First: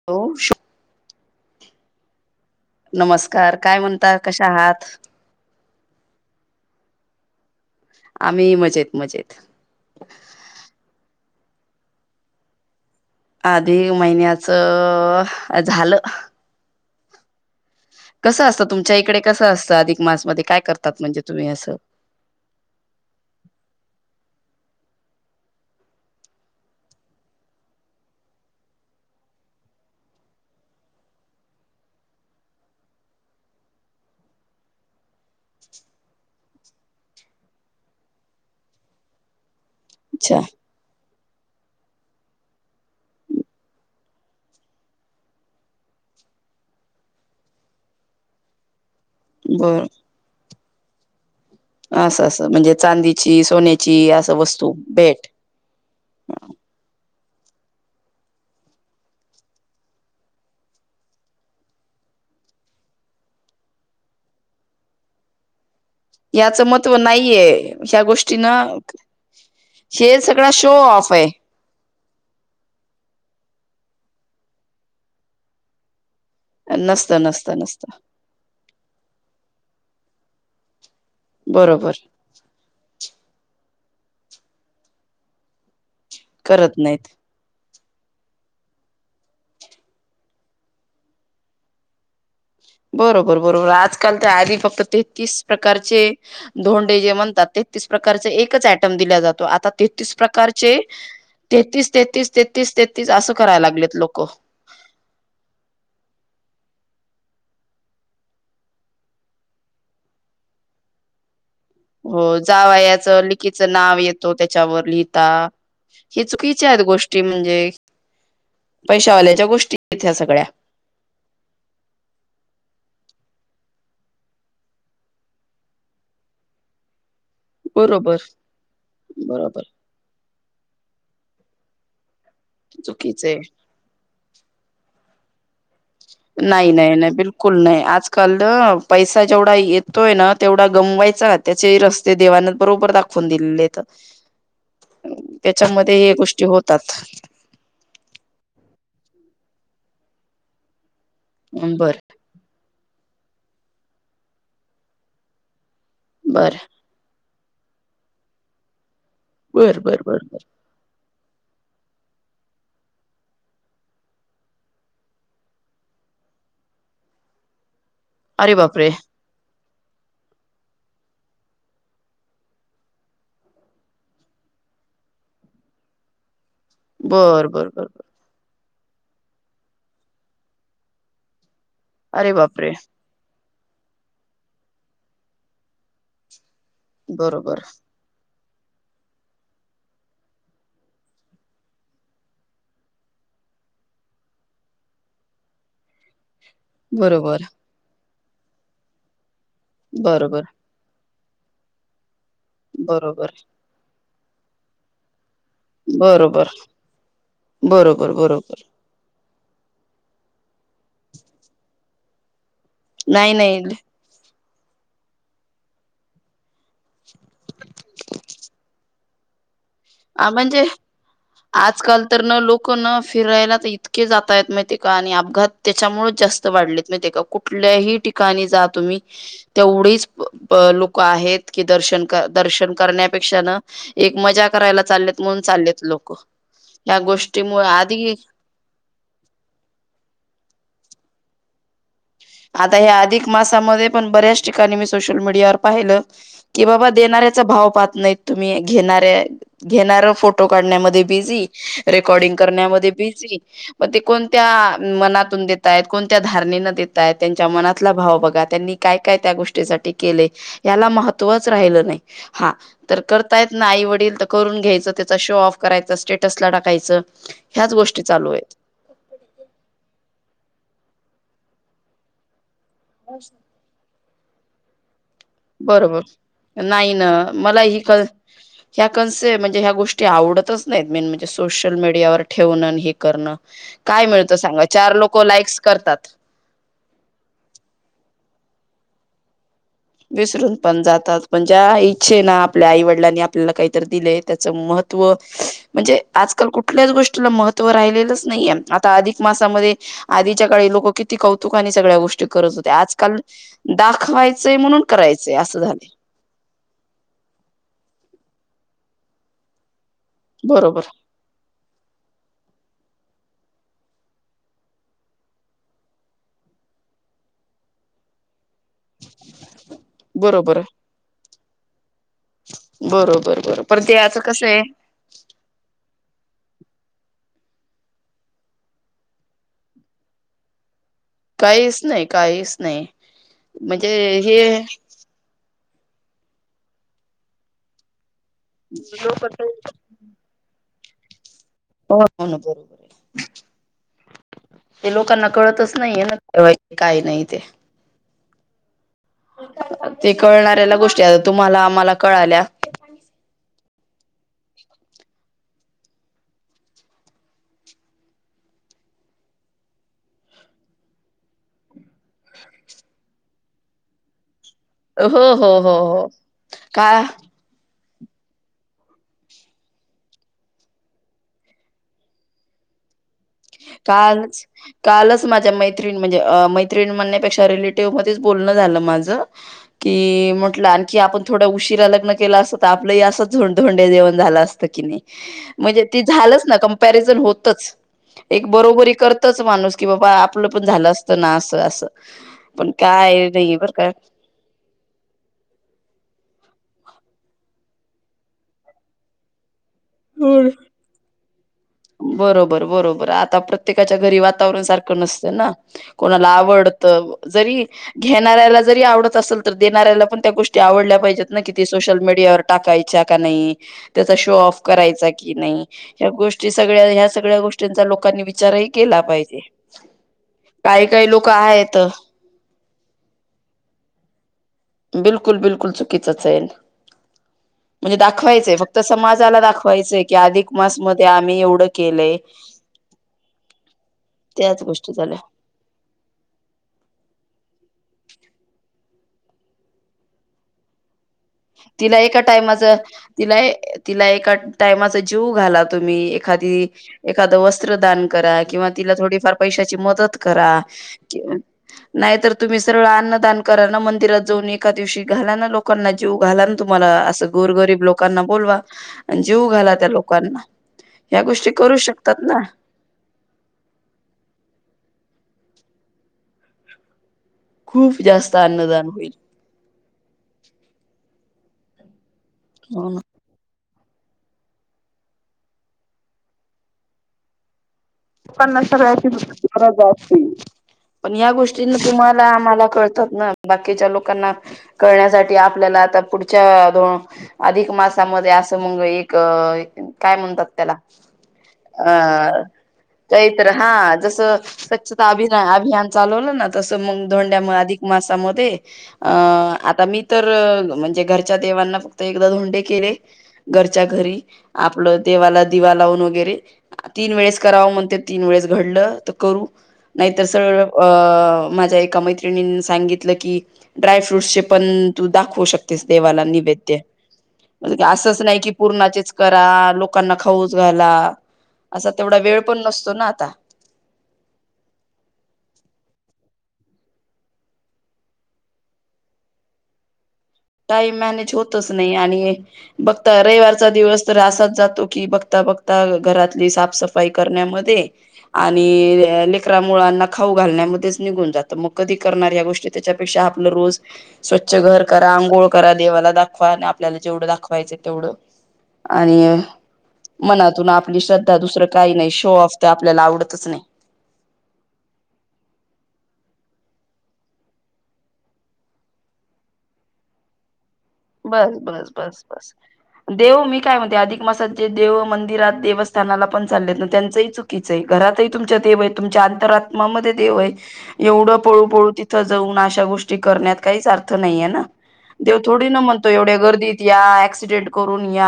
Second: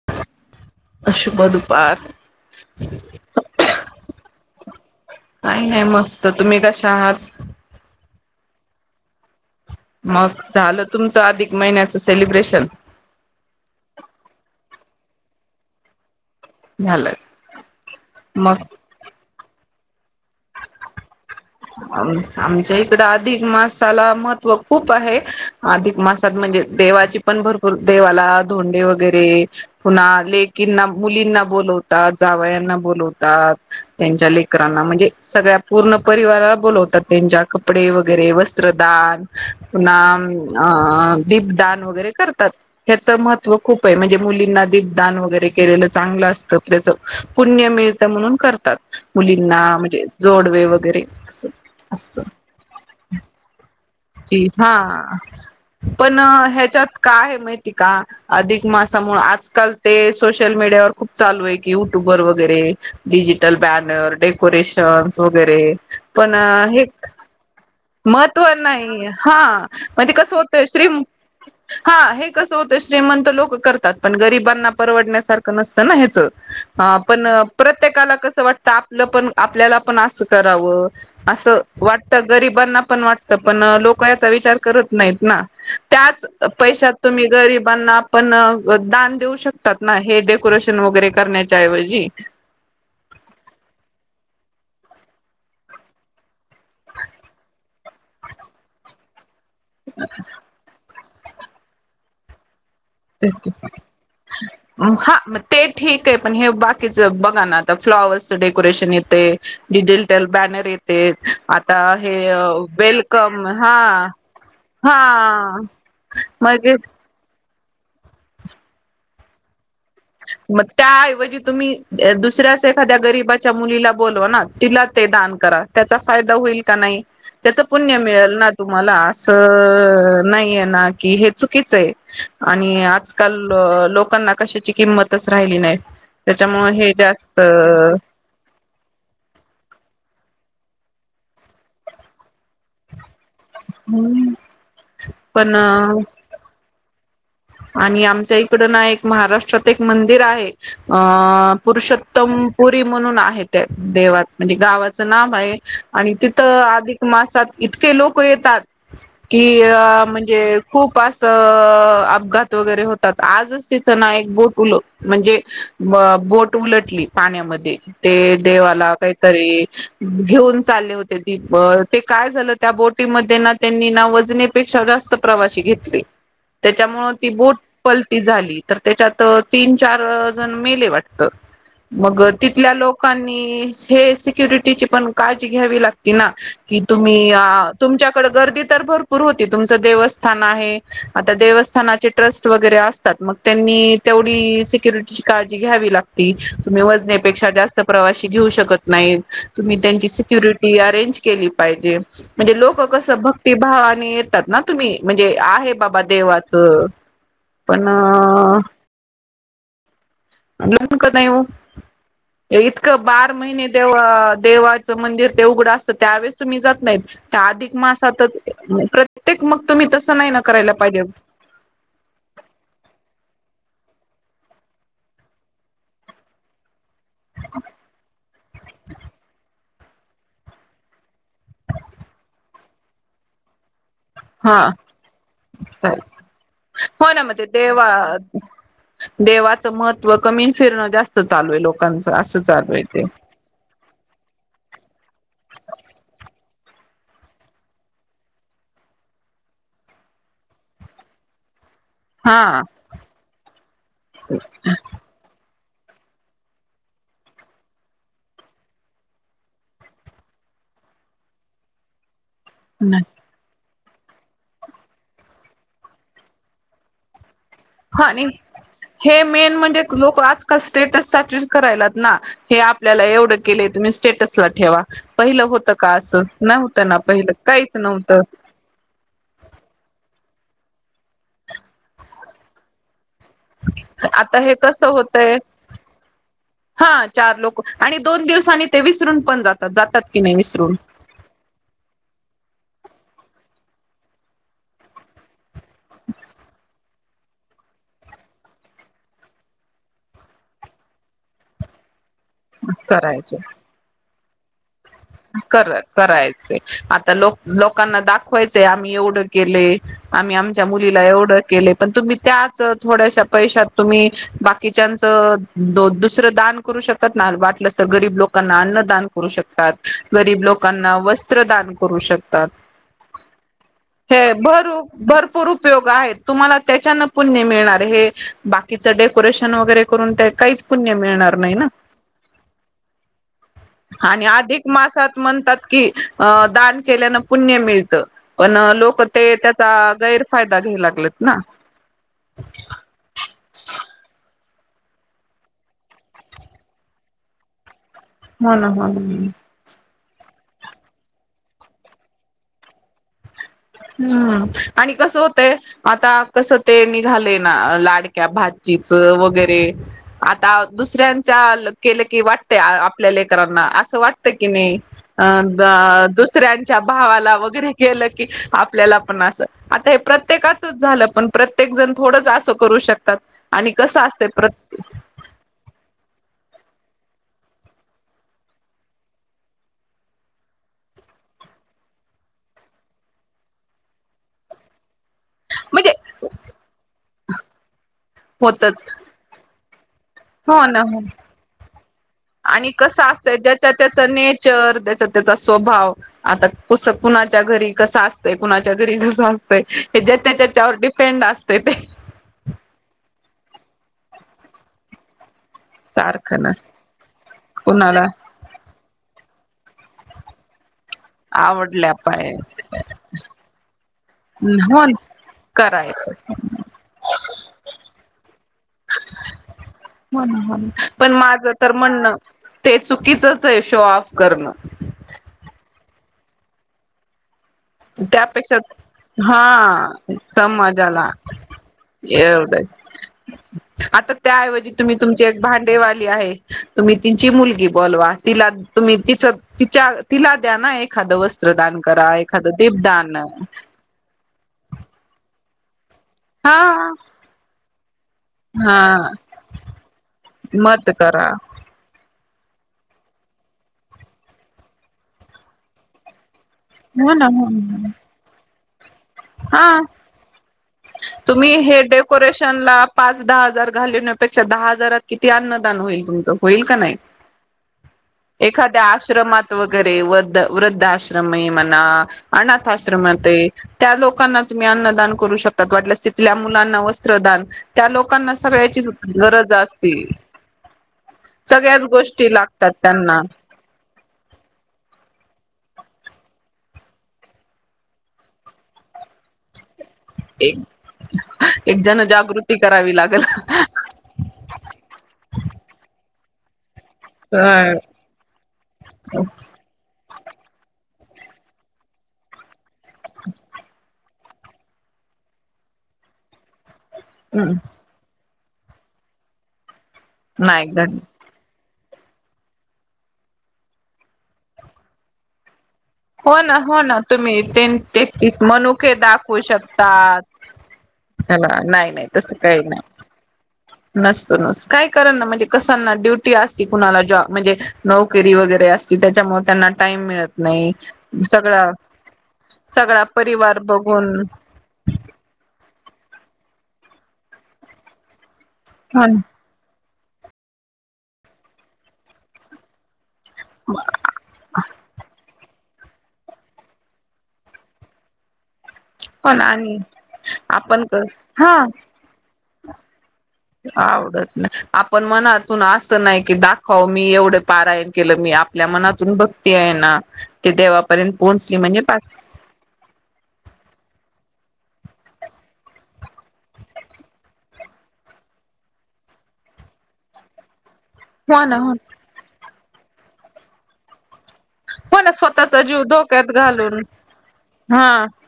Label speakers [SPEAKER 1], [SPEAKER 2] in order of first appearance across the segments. [SPEAKER 1] [unintelligible]
[SPEAKER 2] [unintelligible]
[SPEAKER 1] नमस्कार काय म्हणतात कशा आहात
[SPEAKER 2] काही नाही मस्त तुम्ही कशा आहात
[SPEAKER 1] आम्ही मजेत मजेत.
[SPEAKER 2] मग, झालं तुमचं अधिक महिन्याचं सेलिब्रेशन?
[SPEAKER 1] अधिक महिन्याचं झालं.
[SPEAKER 2] झालं.
[SPEAKER 1] कसं
[SPEAKER 2] मग
[SPEAKER 1] असतं तुमच्या इकडे? कसं असतं अधिक मासमध्ये? काय करतात म्हणजे तुम्ही असं?
[SPEAKER 2] आमच्या इकडं अधिक मासाला महत्त्व खूप आहे, अधिक मासात म्हणजे देवाची पण भरपूर देवाला धोंडे वगैरे पुन्हा लेकींना, मुलींना बोलवतात जावयांना बोलवतात त्यांच्या लेकरांना म्हणजे सगळ्या पूर्ण परिवाराला बोलवतात त्यांच्या कपडे वगैरे वस्त्रदान. पुन्हा अम
[SPEAKER 1] अच्छा
[SPEAKER 2] आ दीपदान वगैरे करतात. ह्याचं महत्व खूप आहे म्हणजे मुलींना दीपदान वगैरे केलेलं चांगलं असतं, त्याच पुण्य मिळतं म्हणून करतात, मुलींना
[SPEAKER 1] बर
[SPEAKER 2] म्हणजे जोडवे वगैरे असं
[SPEAKER 1] असं असं म्हणजे चांदीची-सोन्याची असं
[SPEAKER 2] जी हा
[SPEAKER 1] वस्तू भेट.
[SPEAKER 2] पण ह्याच्यात का आहे माहिती का अधिक मासामुळे आजकाल ते सोशल मीडियावर खूप चालू आहे की युट्युबर वगैरे डिजिटल बॅनर डेकोरेशन्स वगैरे पण
[SPEAKER 1] याचं
[SPEAKER 2] हे
[SPEAKER 1] महत्त्व नाहीये ह्या
[SPEAKER 2] महत्वा -
[SPEAKER 1] गोष्टीनं
[SPEAKER 2] नाही, हा म्हणजे
[SPEAKER 1] हे
[SPEAKER 2] कस
[SPEAKER 1] सगळा
[SPEAKER 2] होत
[SPEAKER 1] शो
[SPEAKER 2] श्री
[SPEAKER 1] ऑफ आहे
[SPEAKER 2] हा! हे कसं होतं श्रीमंत लोक करतात पण गरीबांना परवडण्यासारखं नसतं ना हेच. ह
[SPEAKER 1] नसतं
[SPEAKER 2] पण
[SPEAKER 1] नसतं नसतं
[SPEAKER 2] प्रत्येकाला कसं वाटत आपलं पण आपल्याला पण असं करावं. असं
[SPEAKER 1] बरोबर
[SPEAKER 2] वाटत गरीबांना पण वाटतं, पण लोक याचा विचार करत नाहीत ना. त्याच
[SPEAKER 1] करत
[SPEAKER 2] पैशात
[SPEAKER 1] नाहीत
[SPEAKER 2] तुम्ही गरीबांना पण दान देऊ शकतात ना हे डेकोरेशन वगैरे करण्याच्या ऐवजी.
[SPEAKER 1] बरोबर! बरोबर! आजकाल ते आधी फक्त तेहतीस प्रकारचे धोंडे जे म्हणतात तेहत्तीस प्रकारचे एकच आयटम दिला जातो, आता तेतीस प्रकारचे, तेतीस-तेतीस-तेतीस-तेती
[SPEAKER 2] त्यतिस हा हा! मग ते ठीक आहे पण, हे बाकीच बघा ना आता फ्लॉवर्सचं डेकोरेशन येतय. डिजिटल बॅनर येतेत, आता आता हे
[SPEAKER 1] हो जावयाचं
[SPEAKER 2] वेलकम,
[SPEAKER 1] लिकीचं
[SPEAKER 2] हा हा.
[SPEAKER 1] हि
[SPEAKER 2] मग
[SPEAKER 1] चुकीच्या आहेत गोष्टी, म्हणजे पैशावाल्याच्या गोष्टी आहेत या सगळ्या
[SPEAKER 2] मग त्याऐवजी तुम्ही दुसऱ्याच एखाद्या गरीबाच्या मुलीला बोलवा ना, तिला ते दान करा. त्याचा फायदा होईल का नाही? त्याच पुण्य
[SPEAKER 1] बरोबर
[SPEAKER 2] मिळेल ना तुम्हाला,
[SPEAKER 1] बरोबर
[SPEAKER 2] असं नाही आहे ना कि हे चुकीचं हाए आणि
[SPEAKER 1] चुकीच
[SPEAKER 2] आजकाल
[SPEAKER 1] आहे
[SPEAKER 2] लोकांना कशाची किंमतच राहिली नाही. त्याच्यामुळे हे जास्त
[SPEAKER 1] खल पैसा जेवढा येतोय, ना तेवढा गमवायचा त्याचे रस्ते देवाना बरोबर दाख वून दिलेत,
[SPEAKER 2] पण
[SPEAKER 1] त्याच्यामध्ये हे गोष्टी होतात.
[SPEAKER 2] आणि आमच्या इकडं ना, एक महाराष्ट्रात एक मंदिर आहे अ
[SPEAKER 1] बर
[SPEAKER 2] पुरुषोत्तम पुरी म्हणून आहे, त्या देवात म्हणजे गावाच नाव आहे आणि
[SPEAKER 1] बर
[SPEAKER 2] तिथं आधिक मासात इतके लोक येतात की,
[SPEAKER 1] बर बर बर बर
[SPEAKER 2] म्हणजे अ खूप असं अपघात वगैरे होतात, आजच तिथं ना एक बोट उल म्हणजे ब बोट उलटली पाण्यामध्ये, ते
[SPEAKER 1] अरे बापरे
[SPEAKER 2] देवाला काहीतरी घेऊन चालले होते ती, ते काय झालं त्या बोटीमध्ये ना त्यांनी ना वजने पेक्षा जास्त प्रवाशी घेतले.
[SPEAKER 1] [inaudible]
[SPEAKER 2] त्याच्यामुळं ती
[SPEAKER 1] बर
[SPEAKER 2] बोट
[SPEAKER 1] बर बर
[SPEAKER 2] पलटी झाली, तर त्याच्यात तीन चार जण मेले वाटतं. मग
[SPEAKER 1] अरे बापरे
[SPEAKER 2] तिथल्या लोकांनी, हे सिक्युरिटीची पण काळजी घ्यावी लागती ना. कि तुम्ही
[SPEAKER 1] बरोबर
[SPEAKER 2] तुमच्याकडे गर्दी तर भर पूर होती तुमच देवस्थान आहे. आता देवस्थानाचे ट्रस्ट वगेरे असतात, मग त्यांनी तेवढी सिक्युिरिटीची काळजी घ्यावी लागते. तुम्ही
[SPEAKER 1] बरोबर
[SPEAKER 2] वजनेपेक्षा जास्त प्रवाशी घेऊ शकत नाही. तुम्ही त्यांची
[SPEAKER 1] बरोबर
[SPEAKER 2] सिक्युरिटी ती अरेंज केली पाहिजे, म्हणजे लोक कस
[SPEAKER 1] बरोबर
[SPEAKER 2] भक्तिभावाने करतात ना तुम्ही म्हणजे आहे. बाबा
[SPEAKER 1] बरोबर
[SPEAKER 2] देवाचं पण
[SPEAKER 1] बरोबर
[SPEAKER 2] अ
[SPEAKER 1] बरोबर
[SPEAKER 2] जरा पण कळत नाही ओ, इतकं बार
[SPEAKER 1] नाही नाही
[SPEAKER 2] महिने देवात देवाचं मंदिर ते उघड असतं, त्यावेेळेस तुम्ही जात नाहीत त्या अधिक मासातच प्र प्रत्येक मग तुम्ही तसं
[SPEAKER 1] आ
[SPEAKER 2] नाही ना
[SPEAKER 1] म्हणजे
[SPEAKER 2] करायला पाहिजे.
[SPEAKER 1] आजकाल तर न लोक न फिरायला तर इतके जातायत, माहिते का आणि अपघात त्याच्यामुळेच जास्त त वाढलेत माहितए का? कुठल्याही ठिकाणी जा तुम्ही तेवढीच लोक आहेत, की दर्शन कर दर्शन करण्यापेक्षा न एक म
[SPEAKER 2] हा
[SPEAKER 1] करायला चाललेत, म्हणून चाललेत
[SPEAKER 2] चालेल
[SPEAKER 1] लोक या
[SPEAKER 2] हो ना मग ते
[SPEAKER 1] गोष्टीमुळे
[SPEAKER 2] देवा
[SPEAKER 1] आधी
[SPEAKER 2] देवाचं महत्त्व कमी अन् फिरणं जास्त चालू आहे. लोकांचं असं चालू
[SPEAKER 1] आता
[SPEAKER 2] आहे
[SPEAKER 1] ह्या
[SPEAKER 2] ते
[SPEAKER 1] अधिक मासामध्ये पण बऱ्याच ठिकाणी मी सोशल मीडियावर पाहिलं कि बाबा देणाऱ्याचा भाव पाहत नाहीत तुम्ही घेणाऱ्या घेणारं फोटो काढण्यामध्ये बिझी. रेकॉर्डिंग
[SPEAKER 2] हा
[SPEAKER 1] करण्यामध्ये बिझी म ते कोणत्या मनातून देत? देतायत. कोणत्या धारणे न देताय त्यांच्या मनातला भाव बघा त्यांनी काय काय त्या गोष्टीसाठी केले? याला महत्वच राहिलं नाही, हा तर
[SPEAKER 2] हा
[SPEAKER 1] कर तायत ना आई वडील तर करून घ्यायचं, त्याचा शो ऑफ करायचा स्टेटसला टाकायचं. ह्याच गोष्टी
[SPEAKER 2] आणि
[SPEAKER 1] चालू आहेत.
[SPEAKER 2] हे मेन म्हणजे लोक आजकाल स्टेटस साठीच करायल्यात ना हे आपल्याला एवढं केलय तुमी स्टेटस ला ठेवा. पहिलं होतं का
[SPEAKER 1] बरोबर
[SPEAKER 2] असं, नव्हतं
[SPEAKER 1] नाही
[SPEAKER 2] ना पहिलं
[SPEAKER 1] मला
[SPEAKER 2] काहीच
[SPEAKER 1] ही क
[SPEAKER 2] नव्हतं.
[SPEAKER 1] ह्या कन्से म्हणजे ह्या गोष्टी आवडतच नाहीत मेन म्हणजे सोशल मीडियावर ठेवणं आणि हे करणं. काय मिळतो
[SPEAKER 2] आता हे
[SPEAKER 1] सांगा
[SPEAKER 2] कसं
[SPEAKER 1] चार लोक
[SPEAKER 2] होतंय
[SPEAKER 1] लाईक्स करतात.
[SPEAKER 2] हा चार लोक आणि दोन दिवसानी ते विसरून पण जातात जातात की नाही विसरून.
[SPEAKER 1] पण जातात पण ज्या इच्छे ना आपल्या आई वडिलांनी आपल्याला काहीतरी दिलंय त्याचं महत्व म्हणजे आजकाल कुठल्याच गोष्टीला महत्त्व राहिलेलंच नाहीये आता अधिक मासामध्ये आधीच्या काळी लोक किती कौतुका आणि सगळ्या गोष्टी करत होते. आजकाल दाखवायचंय म्हणून करायचंय असं
[SPEAKER 2] क
[SPEAKER 1] झालंय
[SPEAKER 2] करायचं आता लोक लोकांना दाखवायचंय आम्ही एवढं केले. आम्ही आमच्या
[SPEAKER 1] बरोबर
[SPEAKER 2] मुलीला एवढं केले. पण तुम्ही त्याच थोड्याश्या पैशात तुम्ही बाकीच्याच दुसरं दान - - करू शकतात ना. वाटलं तर गरीब लोकांना अन्नदान करू शकतात. गरीब
[SPEAKER 1] बरोबर
[SPEAKER 2] लोकांना वस्त्र दान करू शकतात.
[SPEAKER 1] बरोबर, बरोबर. प ते आचं
[SPEAKER 2] हे
[SPEAKER 1] कसंय.
[SPEAKER 2] भरू भरपूर उपयोग आहेत तुम्हाला त्याच्यान पुण्य मिळणार हे बाकीचं डेकोरेशन वगैरे करून ते काहीच पुण्य मिळणार - -
[SPEAKER 1] काहीच नाही, काहीच नाही म्हणजे हे
[SPEAKER 2] असात म्हणतात की अ दान केल्यान पुण्य मिळतं. पण लोक ते त्याचा गैरफायदा घ्याऊ लागलेत ना.
[SPEAKER 1] हो ना. बरोबर आहे. ते लोकांना कळतच नाहीये ना काही नाही ते.
[SPEAKER 2] हा ना हाना ह.
[SPEAKER 1] ते कळणाऱ्याला गोष्टी आ तुम्हाला आम्हाला कळाल्या.
[SPEAKER 2] हम्म आणि कसं होतंय आता कसं ते निघाले ना लाडक्या भाचीच वगैरे आता दुसऱ्यांच्या केलं की वाटतंय आपल्या लेकरांना असं वाटतं कीनी -
[SPEAKER 1] हो
[SPEAKER 2] अं
[SPEAKER 1] हो हो हो
[SPEAKER 2] दुसऱ्यांच्या
[SPEAKER 1] का
[SPEAKER 2] भावाला वगैरे गेलं की - - आपल्याला पण असं आता हे प्रत्येकाचच झालं पण प्रत्येक जण थोडंच असं करू शकतात. आणि कसं असते
[SPEAKER 1] कालच,
[SPEAKER 2] प्रत्य
[SPEAKER 1] कालच माझ्या मै त्रीण म्हणजे मैत्रीण म्हणण्यापेक्षा रिलेटिव्ह मध्येच बोलण झालं माझ कि म्हंटलं आणखी आपण थोड्या उशीरा लग्न केलं असतं तर आपलंही असंच धोंडे जेवण झालं असतं कीनी. ह. म्हणजे त झालंच ना. कंपॅरिझन होतच. एक
[SPEAKER 2] होतच
[SPEAKER 1] बरोबरी करतच माणूस की बाबा आपलं
[SPEAKER 2] हो
[SPEAKER 1] पण
[SPEAKER 2] ना
[SPEAKER 1] झालं
[SPEAKER 2] हो
[SPEAKER 1] असतं ना. असं, असं पण काय नाही बरं का
[SPEAKER 2] चर त्याचा -त्याचा स्वभाव. आता कस कुणाच्या घरी कसं असतं कुणाच्या घरी कस असतंय - - हे ज्याच्या तेच्यावर डिफेंड असतयं ते.
[SPEAKER 1] बरोबर, बरोबर. आता प्रत्येकाच्या घरी वातावरण सारखं नसतं ना. कोणाला
[SPEAKER 2] सारखं नसत
[SPEAKER 1] आवडत जरी
[SPEAKER 2] कुणाला
[SPEAKER 1] घेणाऱ्याला जरी आवडत असेल तर देणाऱ्याला पण त्या गोष्टी आवडल्या पाहि जेत ना किती
[SPEAKER 2] आवडल्या
[SPEAKER 1] सोशल
[SPEAKER 2] पाय
[SPEAKER 1] मीडियावर टाकायच्या का नाही. त्याचा शो ऑफ
[SPEAKER 2] हो ना
[SPEAKER 1] करायचा कि नाही या
[SPEAKER 2] करायचं
[SPEAKER 1] गोष्टी - - सगळ्या ह्या सगळ्या गोष्टींचा लोकांनी विचारही केला पाहिजे.
[SPEAKER 2] हो ना, हो ना.
[SPEAKER 1] काही काही
[SPEAKER 2] पण
[SPEAKER 1] लोक
[SPEAKER 2] माझं तर
[SPEAKER 1] आहेत
[SPEAKER 2] म्हणणं ते चुकीचचहे शो ऑफ करणं.
[SPEAKER 1] बिलकुल, बिलकुल चुकीचच हाय. म्हणजे दाखवायचंय
[SPEAKER 2] त्यापेक्षा
[SPEAKER 1] फक्त समाजाला
[SPEAKER 2] हा
[SPEAKER 1] दाखवायचंय की अधिक मास मध्ये
[SPEAKER 2] समाजाला
[SPEAKER 1] आम्ही एवढं केलंय
[SPEAKER 2] एवढं आता
[SPEAKER 1] त्याच
[SPEAKER 2] त्याऐवजी
[SPEAKER 1] गोष्टी
[SPEAKER 2] तुम्ही
[SPEAKER 1] झाल्या
[SPEAKER 2] तुमचे - - भांडेवाली आहे. तुम्ही तिची मुलगी बोलवा. तिला तुम्ही तिच - - तिच्या तिला द्या ना एखादं वस्त्रदान करा. एखादं
[SPEAKER 1] टायमाझं
[SPEAKER 2] दीपदान
[SPEAKER 1] तिला ए तिला एका टायमाचा जीव घाला तुम्ही एखादी
[SPEAKER 2] हा
[SPEAKER 1] एखाद वस्त्रदान करा किंवा तिला
[SPEAKER 2] हा
[SPEAKER 1] थोडीफार पैशाची मदत करा
[SPEAKER 2] मत करा
[SPEAKER 1] नाही तर तुम्ही सरळ अन्नदान करा ना मंदिरात जाऊन एका दिवशी घाला ना लोकांना जीव घाला ना तुम्हाला
[SPEAKER 2] हो ना
[SPEAKER 1] असं
[SPEAKER 2] हो
[SPEAKER 1] गोरगरीब
[SPEAKER 2] ना
[SPEAKER 1] लोकांना बोलवा आणि जीव घाला
[SPEAKER 2] हा
[SPEAKER 1] त्या लोकांना ह्या गोष्टी
[SPEAKER 2] तुम्ही
[SPEAKER 1] करू
[SPEAKER 2] हे
[SPEAKER 1] शकतात ना
[SPEAKER 2] डेकोरेशनला पाच दहा हजार घालण्यापेक्षा दहा हजारात किती अन्नदान होईल तुमचं होईल का नाही
[SPEAKER 1] खूप जास्त
[SPEAKER 2] एखाद्या
[SPEAKER 1] अन्नदान होईल
[SPEAKER 2] आश्रमात वगैरे वृद्ध वृद्धाश्रमे मना अनाथ आश्रम ते त्या लोकांना तुम्ही अन्नदान करू शकतात वाटलं तिथल्या मुलांना वस्त्रदान त्या लोकांना सगळ्याची गरज असते
[SPEAKER 1] पण या गोष्टींना
[SPEAKER 2] सगळ्याच
[SPEAKER 1] तुम्हाला
[SPEAKER 2] गोष्टी
[SPEAKER 1] आम्हाला
[SPEAKER 2] लागतात
[SPEAKER 1] कळतात
[SPEAKER 2] त्यांना
[SPEAKER 1] ना बाकीच्या लोकांना करण्यासाठी आपल्याला आता पुढच्या ोन अधिक मासामध्ये असं मंग एक काय म्हणतात
[SPEAKER 2] एक
[SPEAKER 1] त्याला
[SPEAKER 2] एक
[SPEAKER 1] अ
[SPEAKER 2] जनजागृती करावी लागेल
[SPEAKER 1] काहीत हा जस स्वच्छता अभि अभियान चालवलं ना तसं मग दोंड्या म अधिक मासामध्ये अ आता मी तर म्हणजे घरच्या देवांना फक्त एकदा धोंडे केले घरच्या घरी आपलं देवाला दिवा लावून वगैरे तीन वेळेस कराव म्हणते ती वेळेस घड कर नाही स
[SPEAKER 2] नाही घड
[SPEAKER 1] मा ि सांगितलं की ड्राय फ्रूट चे पण तू दाखवू शक देवा
[SPEAKER 2] हो
[SPEAKER 1] निद
[SPEAKER 2] ना हो ना तुम्ही ते
[SPEAKER 1] म्ह असच नाही
[SPEAKER 2] तेहतीस
[SPEAKER 1] की
[SPEAKER 2] मनुके
[SPEAKER 1] पूर्णाच
[SPEAKER 2] दाखवू
[SPEAKER 1] करा लोकांना
[SPEAKER 2] शकतात
[SPEAKER 1] फौस घाला
[SPEAKER 2] ह
[SPEAKER 1] असा
[SPEAKER 2] नाही नाही
[SPEAKER 1] तेवढा
[SPEAKER 2] तसं
[SPEAKER 1] वेळ पण
[SPEAKER 2] काही
[SPEAKER 1] नसतो ना
[SPEAKER 2] नाही
[SPEAKER 1] आता
[SPEAKER 2] नसतो नस काय कारण ना म्हणजे कसांना ड्युटी असती कुणाला जॉ म्हणजे नोकरी वगैरे असतील त्याच्यामुळे त्यांना टाइम मिळत नाही
[SPEAKER 1] ताई मॅने
[SPEAKER 2] सगळा
[SPEAKER 1] होतोस नाही आणि
[SPEAKER 2] सगळा
[SPEAKER 1] बघता
[SPEAKER 2] परिवार
[SPEAKER 1] रविवारचा दिवस
[SPEAKER 2] बघून
[SPEAKER 1] तर असाच जातो की बघता बघता घरातली साफसफाई करण्यामध्ये आणि
[SPEAKER 2] पण
[SPEAKER 1] शकरा मुळांना खाऊ घालण्यामध्येच निघून जात मग कधी करणार या गोष्टी त्याच्यापेक्षा आपलं रोज स्वच्छ घर करा आंघोळ करा देवाला दाखवा आणि आपल्याला जेवढं दाखवायचं तेवढं आणि
[SPEAKER 2] पण आणि
[SPEAKER 1] मनातून
[SPEAKER 2] आपण
[SPEAKER 1] आपली
[SPEAKER 2] कस
[SPEAKER 1] श्रद्धा
[SPEAKER 2] हा
[SPEAKER 1] दुसरं काही नाही शोऑफ ते आपल्याला आवडतच नाही
[SPEAKER 2] आवडत नाही आपण मनातून असं नाही की दाखव मी एवढे पारायण केलं मी आपल्या मनातून भक्ती आहे ना ते देवापर्यंत पोहोचली
[SPEAKER 1] बस
[SPEAKER 2] म्हणजे
[SPEAKER 1] बस
[SPEAKER 2] पास
[SPEAKER 1] बस बस देव मी काय म्हणते अधिक मासात जे देव मंदिरात देवस्थानाला पण चाललेत ना त्यांचंही चुक कीच आहे घरातही तुमच्या देव आहे तुमच्या आंतरातत्मामध्ये देव आहे एवढं
[SPEAKER 2] हो ना
[SPEAKER 1] पळू
[SPEAKER 2] हो
[SPEAKER 1] पळू तिथं जाऊन अशा गोष्टी करण्यात काहीच अर्थ नाहीय
[SPEAKER 2] पण स्वतःचा जीव ो
[SPEAKER 1] एवढ गर्दीत या अक्सिडेंट करून या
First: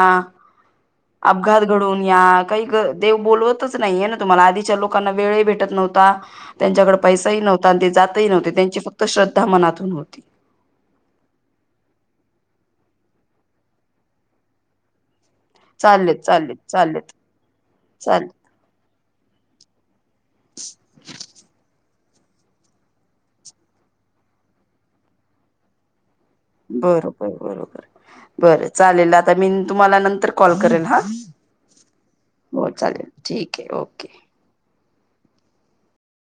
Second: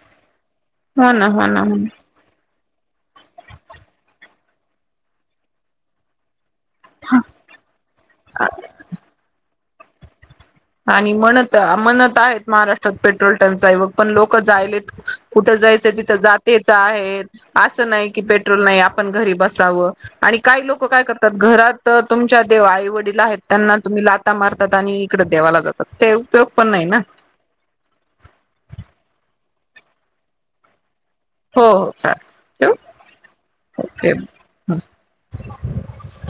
[SPEAKER 2] हो ना हो ना
[SPEAKER 1] अपघात
[SPEAKER 2] हो
[SPEAKER 1] घडून या काही दे बोलवतच नाही आहे ना तुम्हाला आधीच्या लोकांना वेळ भेटत नव्हता त्यांच्याकडे पैसाही नव्हता आणि ते जातही नव्हते त्यांची फक्त श्रद्धा मनातून होती
[SPEAKER 2] आणि म्हणत म्हणत आहेत महाराष्ट्रात पेट्रोल टंकचाईवग पण लोक जायलेत कुठं जायचं तिथं
[SPEAKER 1] चाललेत चाललेत
[SPEAKER 2] जातेच
[SPEAKER 1] चाललेत
[SPEAKER 2] आहे असं नाही की
[SPEAKER 1] चाललेत
[SPEAKER 2] पेट्रोल नाही आपण घरी बसावं आणि काही लोक काय करतात घरात तुमच्या देव आई वडील आहेत त्यांना तुम्ही लाता मारतात आणि इकडे देवाला जातात ते उपयोग पण नाही ना
[SPEAKER 1] बरोबर बरोबर बरं चालेल आता मी तुम्हाला नंतर कॉल करेल हा
[SPEAKER 2] हो हो चालेल
[SPEAKER 1] हो
[SPEAKER 2] ठेवू
[SPEAKER 1] चालेल ठीक आहे ओके